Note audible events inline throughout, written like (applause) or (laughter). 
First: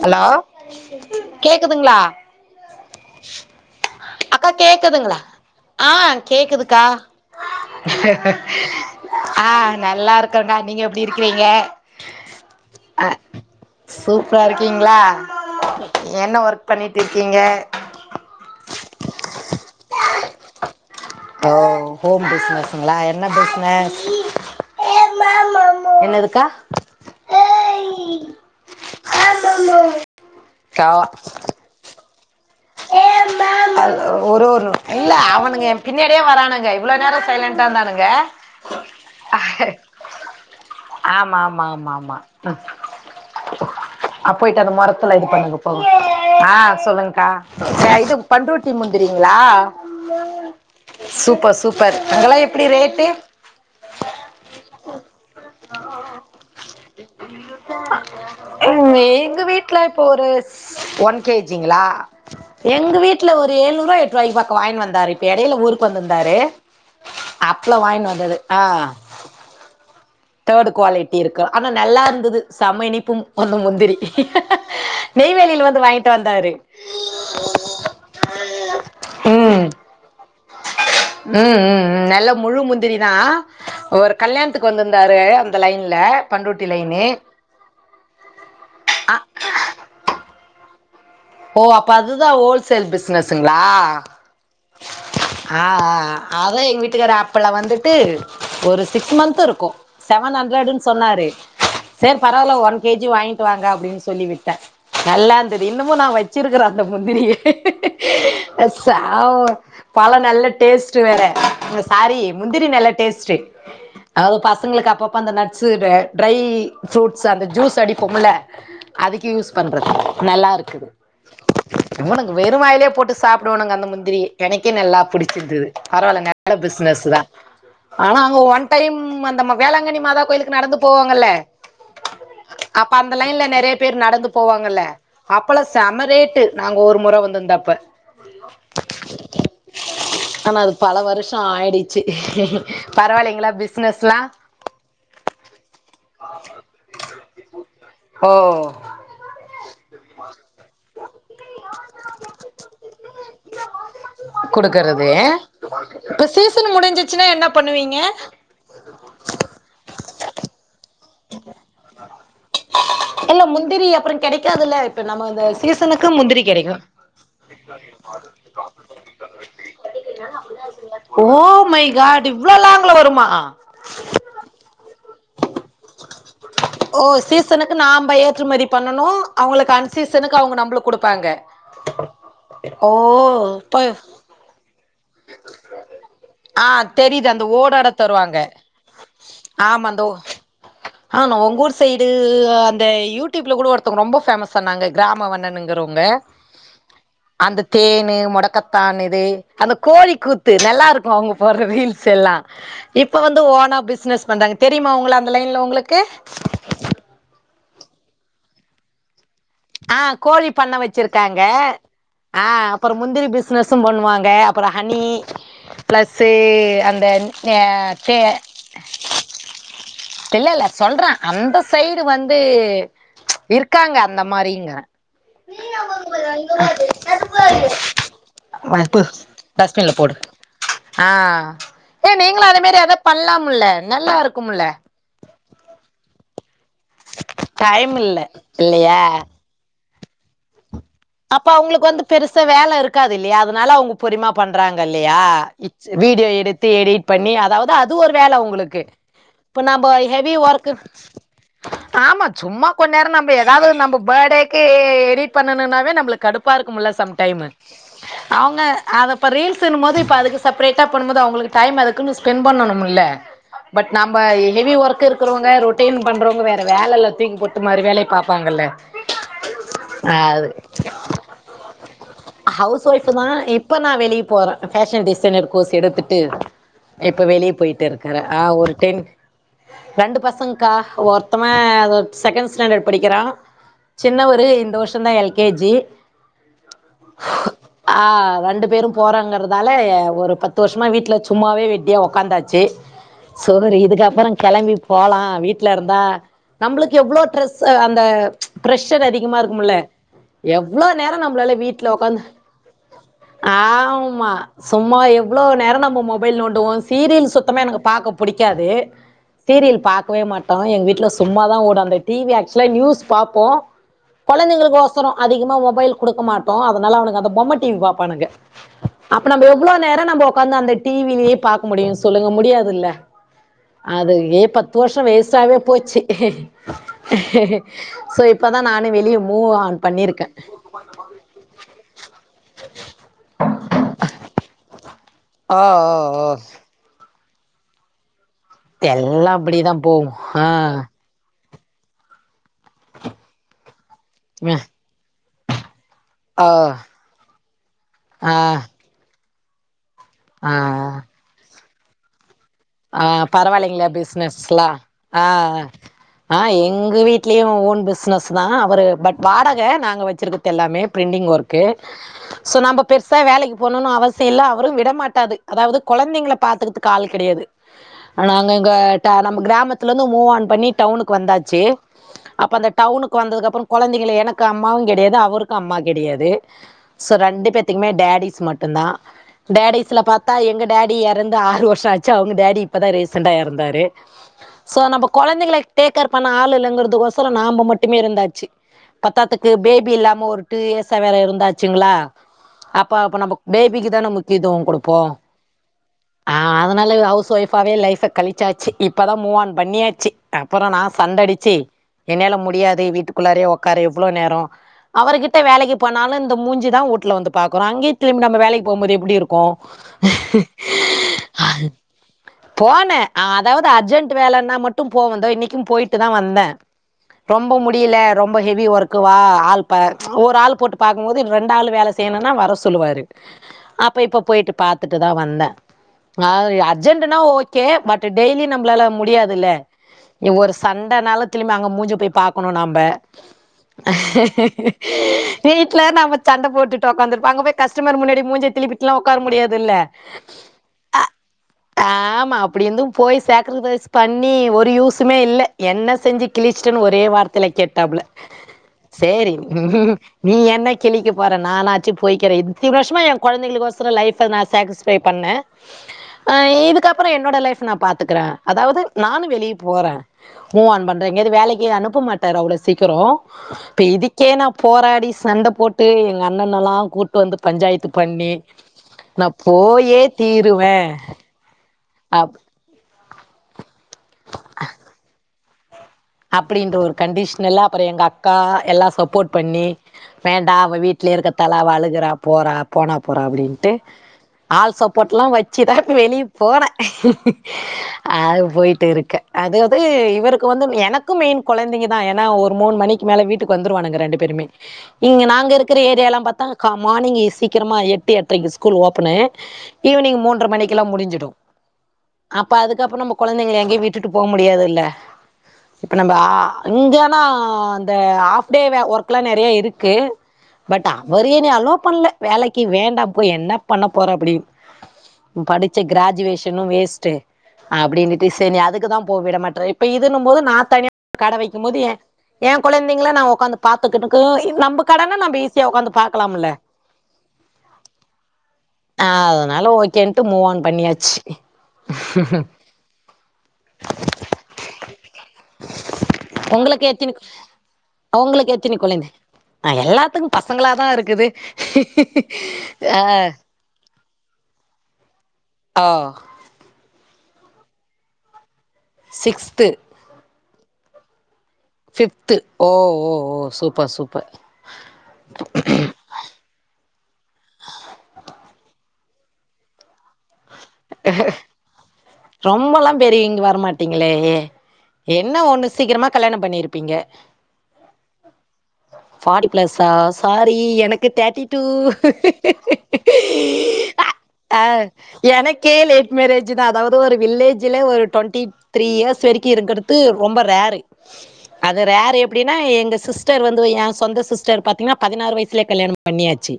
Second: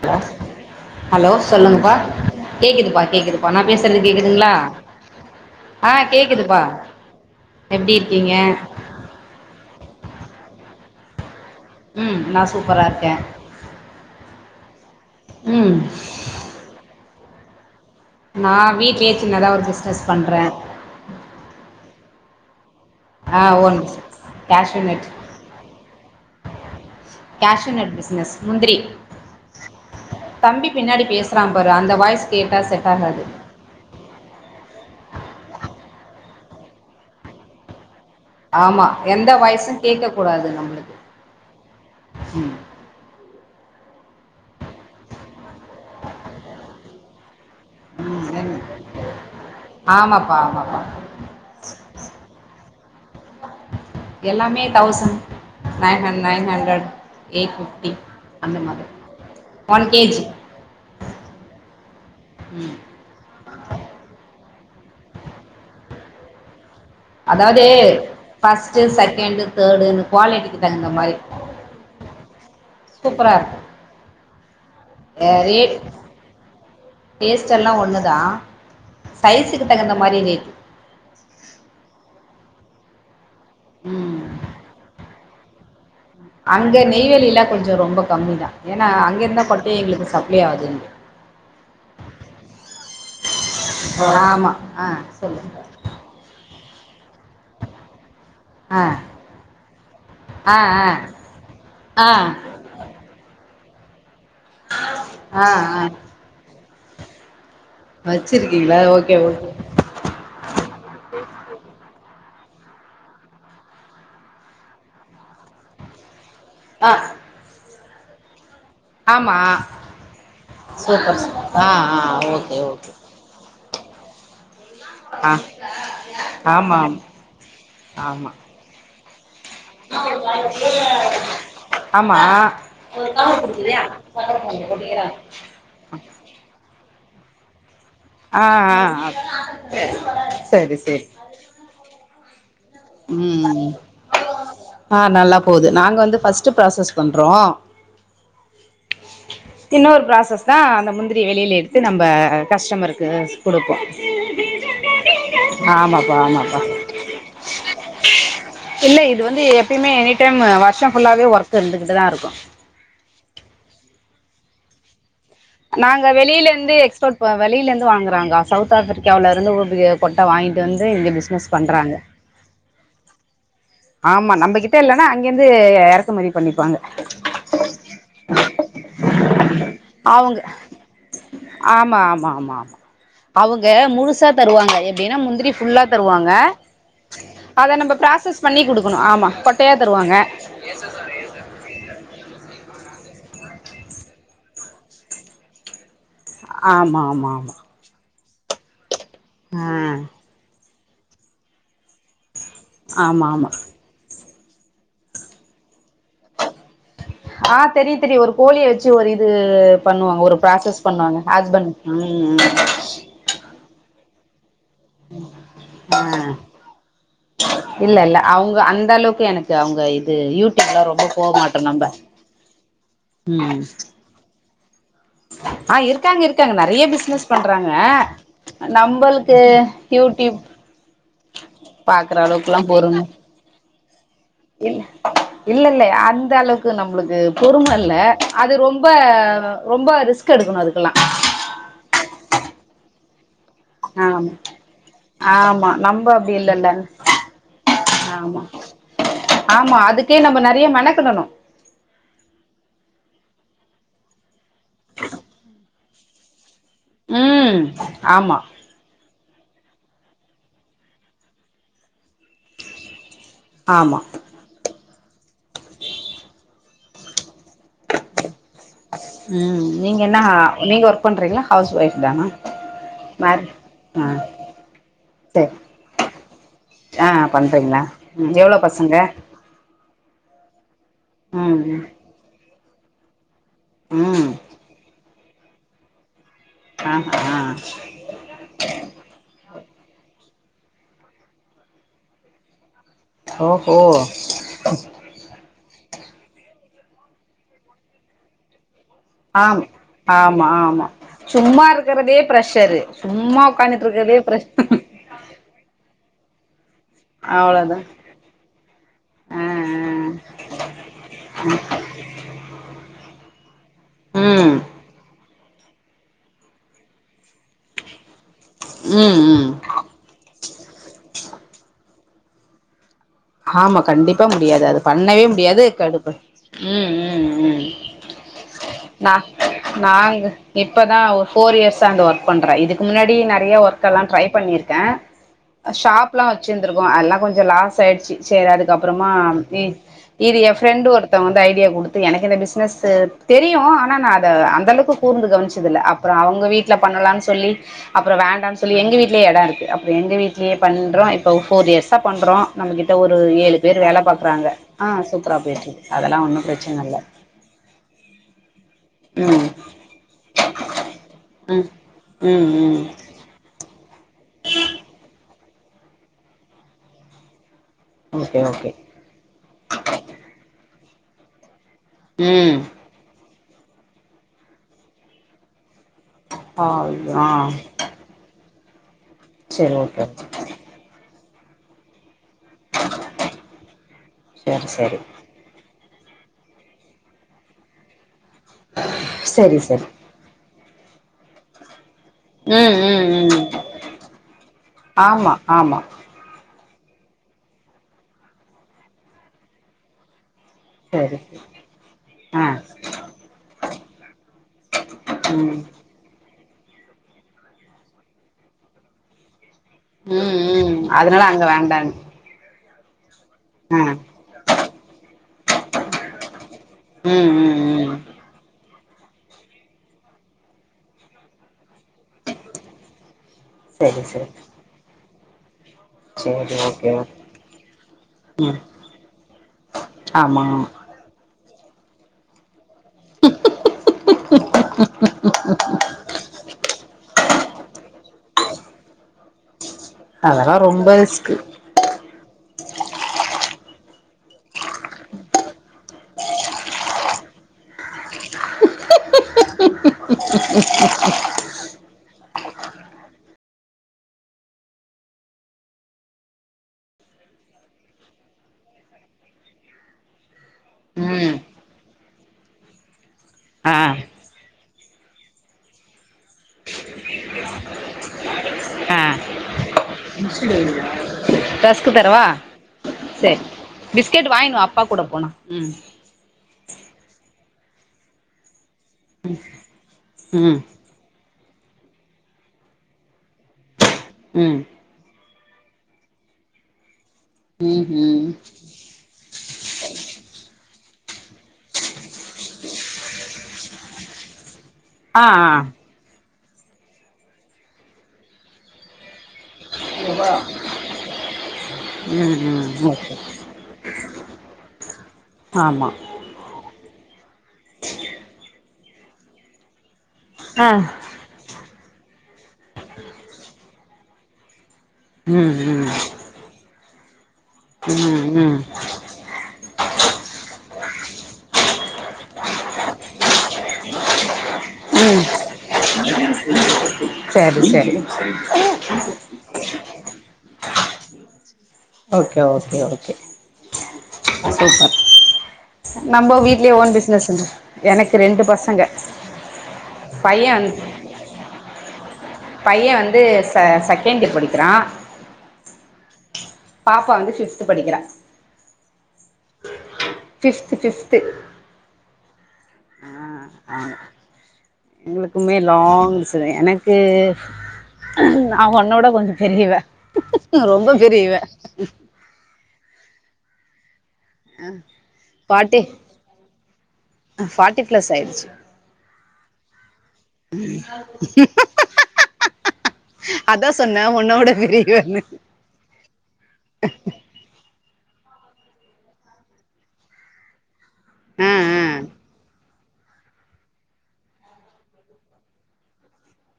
Hello hello சொல்லுங்கப்பா கேக்குதுங்களா கேக்குதுப்பா கேக்குதுப்பா நா பேசுறது அக்கா கேக்குதுங்களா கேக்குதுங்களா ஆ கேக்குதுக்கா எப்டி இருக்கீங்க ஆ நல்லா இருக்கங்கா நீங்க எப்டி இருக்கிறீங்க ம் நா சூப்பரா ஆ இருக்கே சூப்பரா இருக்கீங்களா ம் என்ன ஒர்க் பண்ணிட்டு இருக்கீங்க நா வீட்லயே சின்ன தா ஒரு பிஸ்னஸ் பண்ணுறே ஓ ஹோம் பிசினஸ்ங்களா என்ன பிசனஸ் (unintelligible) கஷ்வ் நட் பிசினஸ் முந் திரி தம்பி கா பின்னாடி பேசுறா பாரு அந்த வாய்ஸ் கேட்டா செட் ஆகாது அது ஒரு ஒரு இல்ல அவனுங்க எ பின்னாடியே வரானுங்க இவ்வளோ நேரம் சைலண்டா இருந்தானுங்க ஆமா எந்த வாய்ஸு கேட்க கூடாது நம்மளுக்கு ஆமா ஆமா ஆமா ஆமா ம் அப் போயிட்டு அந்த மொரத்துல இது பண்ணுங்க போங்க ஆ சொல்லுங்கக்கா அ இது ம் என்ன? பண்ருட்டி முந்திரிங்களா ஆமாப்பா ஆமாப்பா சூப்பர் சூப்பர் அதெல்லா எப்டி ரேட்டு எல்லாமே thousand nine uh nine hundred eight fifty அந்த மாதிரி ம், எங்க வீட்ல ஒன் இப்போ கேஜி ஒரு ஒன் கேஜிங்களா எங்க வீட்டுல ஒரு எழுநூறுவா எட்டு ரூபாய்க்குபக்கா வாயின்ட்டு வந்தாரு வந்தாரு இப்ப இடையில ஊருக்கு வந்துருந்தாரு அதாவது ஃபர்ஸ்டு செகண்டு தேர்டுனு குவாலி தேர்டு குவாலிட்டி இருக்கு ஆனா நல்லா இருந்தது சம இனிப்பு சூப்பரா அந்த இருக்கு முந்திரி நெய்வேலியில வந்து வாங்கிட்டு வந்தாரு கே டேஸ்ட்டெல்லா ஒன்னு தா ம் சைஸுக்கு தகுந்த மாரி ரேட் ம் ம் ம் நல்ல முழு முந்திரிதா ஒரு ம் கல்யாணத்துக்கு வந் தாரு அந்த லைன்ல அங்க லைனு நெய்வேலில கொஞ்சோ ரொம்ப கம்மிதா ஏனா அ அங்க இருந்தா கொட்டையே எங்களுக்கு சப்ளை ஆகுது இங்க ஓ அப்ப அதுதா ஹோல்சேல் பிசனஸ்ங்களா ஆமா ஆ ஆ சொல்லு ஆ ஆ அதா எங்க வீட்டுக்கார அப்பல்ல வந்துட்டு ஆ ஒரு சிக்ஸ் மந்த்‌ இருக்கு செவன் ஆ ஆ ஹண்டரடுனு சொன்னாரு ஆ சேரி பரவாயில்ல ஒன் கேஜி வாங்கிட்டு வாங்க அப்படின்னு சொல்லி விட்டே ஆ நல்லாருந்தது ஆ இன்னமு நா வச்சிருக்கிறே அந்த முந்திரிய அ வச்சிருக்கீங்களா ஓகே ஓகே (unintelligible) பழம் நல்ல டேஸ்ட் வேற சாரி முந்திரி நல்ல டேஸ்டு அது பசங்களுக்கு அப்பப்ப அந்த நட்ஸ்ஸு ட்ரை ஆ ஃப்ரூட்ஸு அந்த ஜூஸ் அடிப்போம்ல அதுக்கு ஆமா யூஸ் பண்றது நல்லா இருக்குது ஆ ஆ இவனுங்க ஓகே வெறு வாயிலே ஓகே போட்டு சாப்பிடுவானுங்க அந்த முந்திரிய கினக்கி நல்லா ஆ பிடிச்சிருந்தது பரவாயில்லங்க நல்ல ஆமா ஆமா பிசினஸ்தா ஆனா ஆமா அங்க ஒன் டைம் அந்த மக் வேளாங்கண்ணி மாதா கோயிலுக்கு நடந்து போவாங்கல்ல ஆமா அப்ப அந்த லைன்ல நெறையா பேர் நடந்து போவாங்கல்ல அப்பல்லா செம ரேட்டு நாங்க ஒரு முற வந்திருந்தப்ப ஆ ஆ செரி செரி கா ஆயிடுச்சு பரவாயில்லைங்ளா ம் பிசினஸ்ல்லா ஆ நல்லா போகுது நாங்க வந்து ஃபர்ஸ்ட் ப்ராசஸ் பண்றோ ஓ சின்ன ஒரு ப்ராசஸ்தா அந்த முந்திரி வெளில எடுத்து நம்ம கஸ்டமருக்கு குடுப்போ குடுக்கறது ஆமாப்பா இப்ப ஆமாப்பா சீசன் முடிஞ்சிச்சுன்னா என்ன பண்ணுவீங்க? இல்ல இது வந்து எப்யுமே எனி டைம் வருஷோ ஃபுல்லாவே ஒர்க் இருந்துகிட்டுதா இருக்கு இல்ல முந்திரி அப்றோ கெடைக்காதுல்ல இப்ப நம்ம இந்த நாங்க சீசனுக்கு முந்திரி வெளிலிந்து கெடைக்கு எக்ஸ்போர்ட் வெளிலிந்து வாங்குறாங்க சவுத் ஆப்பிரிக்காவுல இருந்து ஒரு கொட்ட வாங்கிட்டு வந்து இங்க பிஸினஸ் பண்றாங்க இவ்ள லாங்குல வருமா ஆமா நம்பகிட்ட இல்லனா அங்கிந்து ஓ சீசனுக்கு நாம்ப ஏற்றுமதி பண்ணணு அவுங்களுக்கு அவங்க அன்சீசனுக்கு அவுங்க நம்ளுக்கு குடுப்பாங்க ஆமா ஆமா ஆமா ஓ அவுங்க இப்ப முழுசா தருவாங்க எப்டின்னா முந்திரி ஃபுல்லா தருவாங்க ஆ தெரியுது அந்த அத ஓடோட நம்ம தருவாங்க ப்ராசஸ் பண்ணி குடுக்கணு ஆமா கொட்டையா ஆமா அந்த ஓ தருவாங்க ஆனா உங்கூர் சைடு அந்த யூடியூப்புல கூட ஒருத்தங்க ரொம்ப ஃபேமஸ் ஆனாங்க கிராம வண்ணனுங்குறவங்க ஆமாமாமா தேனு மொடக்கத்தான் இது அந்த கோழி கூத்து நல்லாருக்கு அவுங்க போடற ரீல்ஸ் எல்லா இப்ப ஆமா வந்து ஆமா ஓனா பிசினஸ் பண்றாங்க தெரியுமா உங்கள அந்த லைன்ல உங்களுக்கு ஆ தெரியு தெரியு ஒரு கோழிய வெச்சு ஒரு இது ஆ பண்ணுவாங்க ஒரு கோழி பண்ண ப்ராசஸ் பண்ணுவாங்க வச்சிருக்காங்க ஹஸ்பண்ட் ம் பிசினஸும் பண்ணுவாங்க அப்றோ ஹனி ஆ ப்ளஸ்ஸு அந்த ந இல்ல இல்ல தே அவங்க அந்த அளவுக்கு எனக்கு அவங்க இது இல்லல்ல யூடியூப்லா சொல்ற ரொம்ப போக அந்த மாட்டோ நம்ப சைடு வந்து ம் மாரிங்க ஆ இருக்காங்க இருக்காங்க நெறைய பிசினஸ் பண்றாங்க வப்பு நம்பளுக்கு டஸ்ட்பின்ல போடு யூடியூப் ஆ ஏ பாக்குற நீங்களு அதே அளவுக்குல்லா மாரி எதா பொறும பண்லாமல்ல நல்லாரு இல்ல இல்லல்ல அந்த அளவுக்கு நம்ளுக்கு பொறும இல்ல டைம் அது ரொம்ப இல்லையா ரொம்ப ரிஸ்க் எடுக்கணு அதுக்கல்லா அப்ப அவுங்களுக்கு வந்து பெருசா வேல இரு க்காதில்லயா அதனால அவுங்க பொறுமையா ஆமா பண்றாங்க இல்லையா ஆமா இச் நம்ப வீடியோ அப்டி எடுத்து இல்லல்ல எடிட் பண்ணி அதாவது அது ஒரு வேல ஆமா உங்களுக்கு இப்ப ஆமா நாம்ப அதுக்கே ஹெவி நம்ம நெறைய ஒர்க்கு மெனக்கெடணு ஆமா சும்மா கொஞ் நேரோ நம்ப எதாவது நம்ப பேடேக்கு எடிட் பண்ணணுனா நம்மளுக்கு கடுப்பா இருக்குமல்ல சம் டைம்மு ம் ஆமா அவுங்க அத இப்ப ரீல்ஸ்ன்னும்போது இப்ப அதுக்கு செப்பரேட்டா பண்ணும்போது அவுங்களுக்கு டைம் அதுக்குன்னு ஸ்பெண்ட் பண்ணனுமல்ல பட் ஆமா நம்பஹெவி ஒர்க் இருக்கறவங்க ரொட்டின் பண்றவங்க வேற வேல எல்லா தூக்கி போட்டு மறு வேலை பாப்பாங்கல்ல ம் நீங்க அ என்ன அது நீங்க ஒர்க் பண்றீங்களா ஹவுஸ் ஒய்ஃப் தானா ஹவுஸ் ஒய்ஃப்தா மேரி இப்ப நா ஆ வெளிய போறன் ஃபேஷன் டிசைனர் சேரி கோர்ஸ் எடுத்துட்டு ஆ இப்ப வெளிய பண்றீங்களா போயிட்டு இருக்கற ம் அ எவ்ளோ ஒரு பசங்க டென் ரெண்டு பசங்க்கா ஒர்த்தவ ம் ம் அது செகண்ட் ஸ்டாண்டர்ட் படிக்கிறா ம் சின்னவரு இந்த வர்ஷந்தா எல் கே ஜி ஆ ஆ ஆ ரெண்டு பேரும் போறாங்கற்தால ஒரு பத்து வருஷமா வீட்ல சும்மாவே வெட்டியா உக்காந்தாச்சு சகோதரி ஓஹோ இதுக்கப்பற கெளம்பி போலா வீட்லர்ந்தா நம்புளுக்கு எவ்ளோ டிரெஸ்ஸு அந்த ப்ரெஸர் அதிகமா ஆம் இருக்கும்ல ஆமா எவ்ளோ ஆமா நேர நம்ளால சும்மா வீட்ல இருக்கறதே உக்காந்து ப்ரெஷரு சும்மா உக்காந்துட்டு இருக்கறதே ஆமா ப்ரெஷ் சும்மா எப் எவ்ளோ நேர நம்ம மொபைல் நோண்டுவோ சீரியில் சுத்தமா அவ்ளோதா எனக்கு பாக்க புடிக்காது ஆ சீரியில் ஆ பாக்கவே மாட்டோ எங் வீட்ல சும்மாதா ஓடு அந்த டி வி ஆக்சுவலா நியூஸ் பாப்போ ம் கொழந்தைங்களுக்கோச் சரோ அதிகமா மொபைல் குடுக்க மாட்டோ அதனால அவனுங்க அந்த பொம்ம டி வி பாப்பானுங்க ம் அப்ப நம்ப ம் எவ்ளோ நேர நம்ப ஒக்காந்து அந்த டி வி லே பாக்க முடியு சொல்லுங்க முடியாதில்ல ஆமா அது கண்டிப்பா ஏ முடியாது பத்து அது வருஷ பண்ணவே வேஸ்டாவே முடியாது போச்சு கடுப்பு ம் ம் ம் சோ இப்பதா நானே நா வெளிய மூவ் ஆன் நாங்க பண்ணிருக்கேன். இப்பதா ஒரு ஃபோர் இயர்ஸ்ஸா அந்த ஒர்க் பண்ற இதுக்கு முன்னாடி நெறைய ஒர்க் எல்லா ட்ரை பண்ணிர்க்கே ஓ ஓ ஷாப்லா ஓ. வச்சிருந்திருக்கோ அதெலா கொஞ்ச லாஸ் ஆயிடுச்சு சேர் அதுக் கப்பறமா எல்லா அப்படிதா போகும். இது ஏ ஆ. ப்ரெண்ட் ஒருத் தவங்க தா ஐடியா குடுத்து எனக்கு இந்த பிசினஸு தெரியு ஆனா நா அத ஓ அந்த அளவுக்கு கூர்ந்து கவுன்ச்சதுல்ல அப் ப்ற ஆ அவுங்க வீட்ல பண்ணலான் சொல்லி அப்புற வேண்டான் சொல்லி எங்க வீட்லே எட இருக்கு இப்ப எங்க வீட்லே ஆ பண்றோ இப்ப ஒ ஃபோர் இயர்ஸா பண்றோ நம்மக்கிட்ட ஆ ஒரு ஏழு பேர் பரவாயில்லைங்களா வேல பாக்றாங்க பிசினஸ்லா ஆ சூப்பரா போயிட்ருக்கு அதெல்லா ஒன்னு பிரச்சனல்ல ட்லியு ஓன் பிஸ்னஸ் தா அவரு பட் ம் வாடக நாங்க வச்சிர்க்கதெல்லாமே பிரிண்டிங் ஒர்க்கு ம் ம் சோ நம்ம ம் பெ ஸ்ஸா வேலைக் போணுனு அவசிய இல்ல அவரு விடமாட்டாரு அதாவது கொழந்தைங்கள பாத்துக்கிறதுக்கு ஆள் கெடையாது ஓகே நாங்க ஓகே எங்க ட நம்ம கிராமத்துல இருந்து மூவ் ஆன் பண்ணி டவுனுக்கு வந்தாச்சு அப்ப ம் அந்த டவுனுக்கு வந்ததுக்கப்ற கொழந்தைகள எனக்கு அம்மாவு கெடையாது அவருக் கம்மா கெடையாது ஐயோ ஸோ ஆ ரெண்டு பேத்துக்குமே டேடிஸ் மட்டுந்தா செரி டேடிஸ்ல ஓகே பாத்தா எங்க டேடி எறந்து ஆறு வர்ஷ ஆச்சு அவுங்க டாடி இப்பதா ரீசண்டா எறந்தாரு செரி சோ செரி நம்ப கொழந்தைகள டேக்கர் பண்ண ஆளு இல்லங்கற்துக்கோசர நாம மட்டுமே இருந்தாச்சு பத்தாத்துக்கு செரி செரி பேபி இல்லாம ஒரு டூ இயர்ஸ்ஸா வேற இருந்தாச்சுங்ளா ம் அப்ப ம் அப்ப நம்ம ம் பேபிக்கு தான முக்கியதுவோ குடுப்போ ஆமா ஆமா ஆ அதனால ஹவுஸ் ஒய்பாவே லைஃப்ப கழிச்சாச்சு இப்பதா மூவ்ஆன் பண்ணியாச்சு அப்புற நா செரி செரி சண்டடிச்சு என்னயால ஆ முடியாது வீட்டுக்குள்ளாரே உக்காரே எவ்ளோ நேர அவருகிட்ட ம் வேலக்கிப் போனாலு இந்த மூஞ்சி தா வூட்ல வந்து பாக்றோ அங்கியு திரும்பி நம்ப வேலக்கி போம்போது எப்டி இருக்கு ம் ம் அதனால அங்க வேண்டான்னு போனே அதாவது ஆ அர்ஜென்ட் வேலன்னா மட்டு போவே இந்தோ இன்னிக்கு போயிட்டு தா வந்தே ம் ரொம்ப ம் முடியில ம் ரொம்ப ஹெவி ஒர்க்கு வா ஆள் ப ஒரு ஆள் போட்டு பாக்கும்போது ரெண்டாளு வேல தேனுனா வர சொல்லுவாரு அப்ப செரி இப்ப செரி போய்ட்டு பாத்துட்டு தா வந்தே செரி ஓகே அர் ஓகே ஜென்ட்டுனா ஒகே பட் டெய்லி ம் நம்ளால முடியாதுல்லே ஆமா ஆமா ஒரு ச ண்டனாலு திலும்பியு அங்க மூஞ்சிய போய் பாக்குணு நம்ப வீட்ல நாம சண்ட போட்டுட்டு உக்காந்துருப்போ அங்க போய் கஸ்டமர் முன்னாடி மூஞ்சிய திருப்பிட்டுலாஉக்கார முடியாதுல்ல அதெல்லா ரொம்ப ரிஸ்க் ஆமா அப்டி இருந்து போய் சேக்ரிஃபைஸ் பண்ணி ஒரு யூஸுமே இல்ல என்ன செஞ்சு கிளிச்சிட்டன்னு ஒரே வார்த்தையில கேட்டாப்புல சேரி நீ ஏன்ன கிளிக்க போறன் நா நாச்சு போய்கிறே இத்தினு வருஷமா எ கொழந்தைளுக்குயொசரோ லைஃப நா சாட்டிஸ் ஃபை பண்ணே ஆ இதுக்கப்பறோ என்னோட லைஃப் நா பாத்துக்கிறே அதாவது நானு வெளிய போறே மூவ் ஆன் பண்றெ எங்கயாவது ம் வேலைக்கி அனுப்பமாட்டாரு அவ்ளோ சீக்கரோ ஆ இப்ப இதுக்கே நா போராடி சண்ட போட்டு எங்க அண்ணனெல்லா கூட்டு வந்து பஞ்சாயத்து பண்ணி ஆ நா போயே தீருவே ரஸ்க்கு தரவா அப் சரி பிஸ்கெட் வாங்கினு வா அப்பா கூட போனா உ அப்டின்ற ஒரு கண்டிஷன் எல்லா அப்பறம் எங்க அக்கா எல்லா சப்போர்ட் பண்ணி வேண்டா ம் அவ வீட் வீட்ல இருக்க தால அவ அழுகுறா போறா போனா போறா அப்டின்ட்டு ம் ஆள் சப்போட்லா வச் சிதா வெளியே போறே ம் ம் அது போய்ட்டு இருக்கே அதுவது இவருக்கு வந்து எனக் க்கு மெயன் கொழந்தைங்க தா ஏன்னா ஒரு மூணு மணிக்கு மேல வீட்டுக்கு வந்துருவானுங்க ரெண்டு பேருமே இங்க ஆ நாங்க ஆ இருக்குற ஏரியாலா பாத்தா கா மார்னிங் சீக்கிரமா எட்டு எட்ரைக்கு ஸ்கூல் ஓப்பனு ஈவினிங் மூன்ற மணிக்கில்லா முடிஞ்சிடு ம் அப்ப ம் அதுக்கப்ப ஓகே நம்ம குழந்தைங்கள எங்கேயு விட்டுட்டு போ முடியாதுல்ல ஆமா இப்ப நம்ம ஆ அங்கனா இந்த ஹாஃப் டே ஒர்க்லா நெறைய இருக்கு ஆ பட் அவரு என்ன அளோ பண்ணல வேலைக்கு வேண்டாம் போய் என்ன பண்ண போற அப்படின்னு ம் படிச்ச ம் கிராஜுவேஷனு வேஸ்ட்டு ம் அப்படின்னுட்டு ம் சரி ம் அதுக்குதா போ விட மாட்ரே இப்ப இதுன்னு போது நா தனியா கட வைக்கும் போது எ எ குழந்தைங்கள நா உக்காந்து பாத்துக்கனுக்கு நம்ம கடன நம்ம ஈஸியா உக்காந்து பாக்கலாம்ல சரி ஆ சரி அதனால ஓகேன்ட்டு மூவ் ஆன் பண்ணியாச்சு ஓகே ஓகே ஓகே சூப்பர் நம்ம வீட்லயே உங்களுக்கு ஓன் பிஸ்னஸ் எத்தினி எனக்கு ரெண்டு உங்களுக்கு எத்தினி பசங்க கொழந்த ஆ எல்லாத்துக்கு பையன் பசங்களாதா வந் இருக்குது ஆ ஆ செகன்ட்டு படிக்கிறா ஆவ் பாப்பா வந்து ஃபிஃப்து படிக்கிறா சிக்ஸ்து ஃபிஃப்த்து ஃபிஃப்த்து ஃபிஃப்து ஓஓ ஓ ஆமா சூப்பர் சூப்பர் எங்களுக்குமே லாங் எனக்கு நா உன்னோட கொஞ்ச பெரியவ ரொம்ப பெரிய இவ ரொம்பெல்லா பெரிய இங் வரமாட்டே ங்ளேயே என்ன ஒண்ணு ஃபார்ட்டி சீக்கரமா கல்யாணோ பண்ணிருப்பீங்க ஃபார்ட்டி பிளஸ் ஆயிடுச்சு ஃபார்ட்டி பிளஸ்ஸா சாரி எனக்கு தேர்ட்டி டூ அதா சொன்ன உன்னோட ஆ பெரியவ எனக்கே லேட் மேரேஜ் தா அதாவது ஒரு வில்லேஜ் லே ஒரு டுவெண்ட்டி த்ரீ இயர்ஸ் வரைக்கு இருக்கிறது ரொம்ப ரேரு ஆ அது ஆ ரேரு எப்டின்னா எங்க சிஸ் சிஸ்டர் வந்து எ சொந்த சிஸ்டர் பாத்தீங்கன்னா பதினறு வயசலய கல்யாணம் பண்ணியாச்சு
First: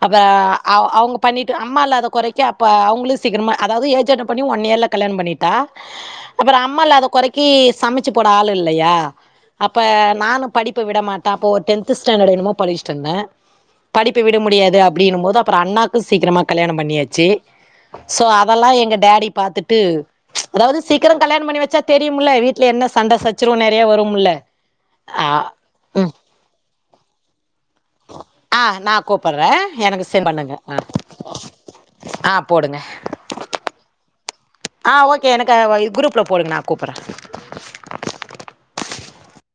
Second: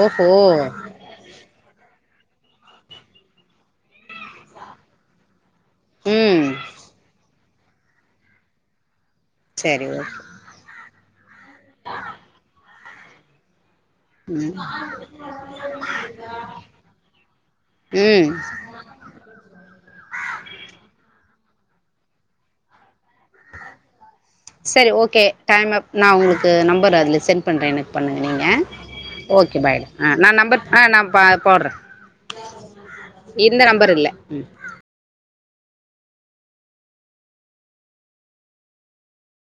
ஓஹோ அப்புறம் அவங்க பண்ணிட்டு அம்மா இல்லத குறைக்க அப்ப அவங்களும் சீக்கிரமா அதாவது ஏஜ் அட்டென்ட் பண்ணி ஒன் இயர்ல கல்யாணம் பண்ணிட்டா ம் அப்புறம் அம்மா இல்லாத குறைக்க கி சமைச்சு போட ஆள் இல்லையா அப்ப சரி ஓகே நானும் படிப்ப விட மாட்ட அப்போ ஒரு டென்த் ஸ்டண்டர்ட் என்னமோ படிச்சட்டு இருந்த படிப்ப விட ம் முடியாது அப்படின் போது அப்புறம் அண்ணாக்கும் சீக்கிரமாக கல்யாணம் பண்ணியாச்சு சோ ம் அதெல்லாம் எங்க டட்டி பார்த்தட்டு அதாவது சீக்கிரம் கல்யாணம் பண்ணி வச்சா தெரியும்ல வீட்டல என்ன சண்ட சச் சிரம் நிறைய வரும்ல சரி ஓகே ஆ டைம் அப் நா ம் உங்களுக்கு நம்பர் அதில்ல சென்ட் பண்ணுறே எனக் பண்ணுங்க நீங்க ஆ நா கூப்பட்றே ஓகே பை எனக்கு சென்ட் நா பண்ணுங்க நம்பர் ஆ நா போடுறே ஆ போடுங்க இந்த நம்பர் இல்ல ஆ ஓகே எனக்கு குரூப்ல போடுங்க நா கூப்படுறே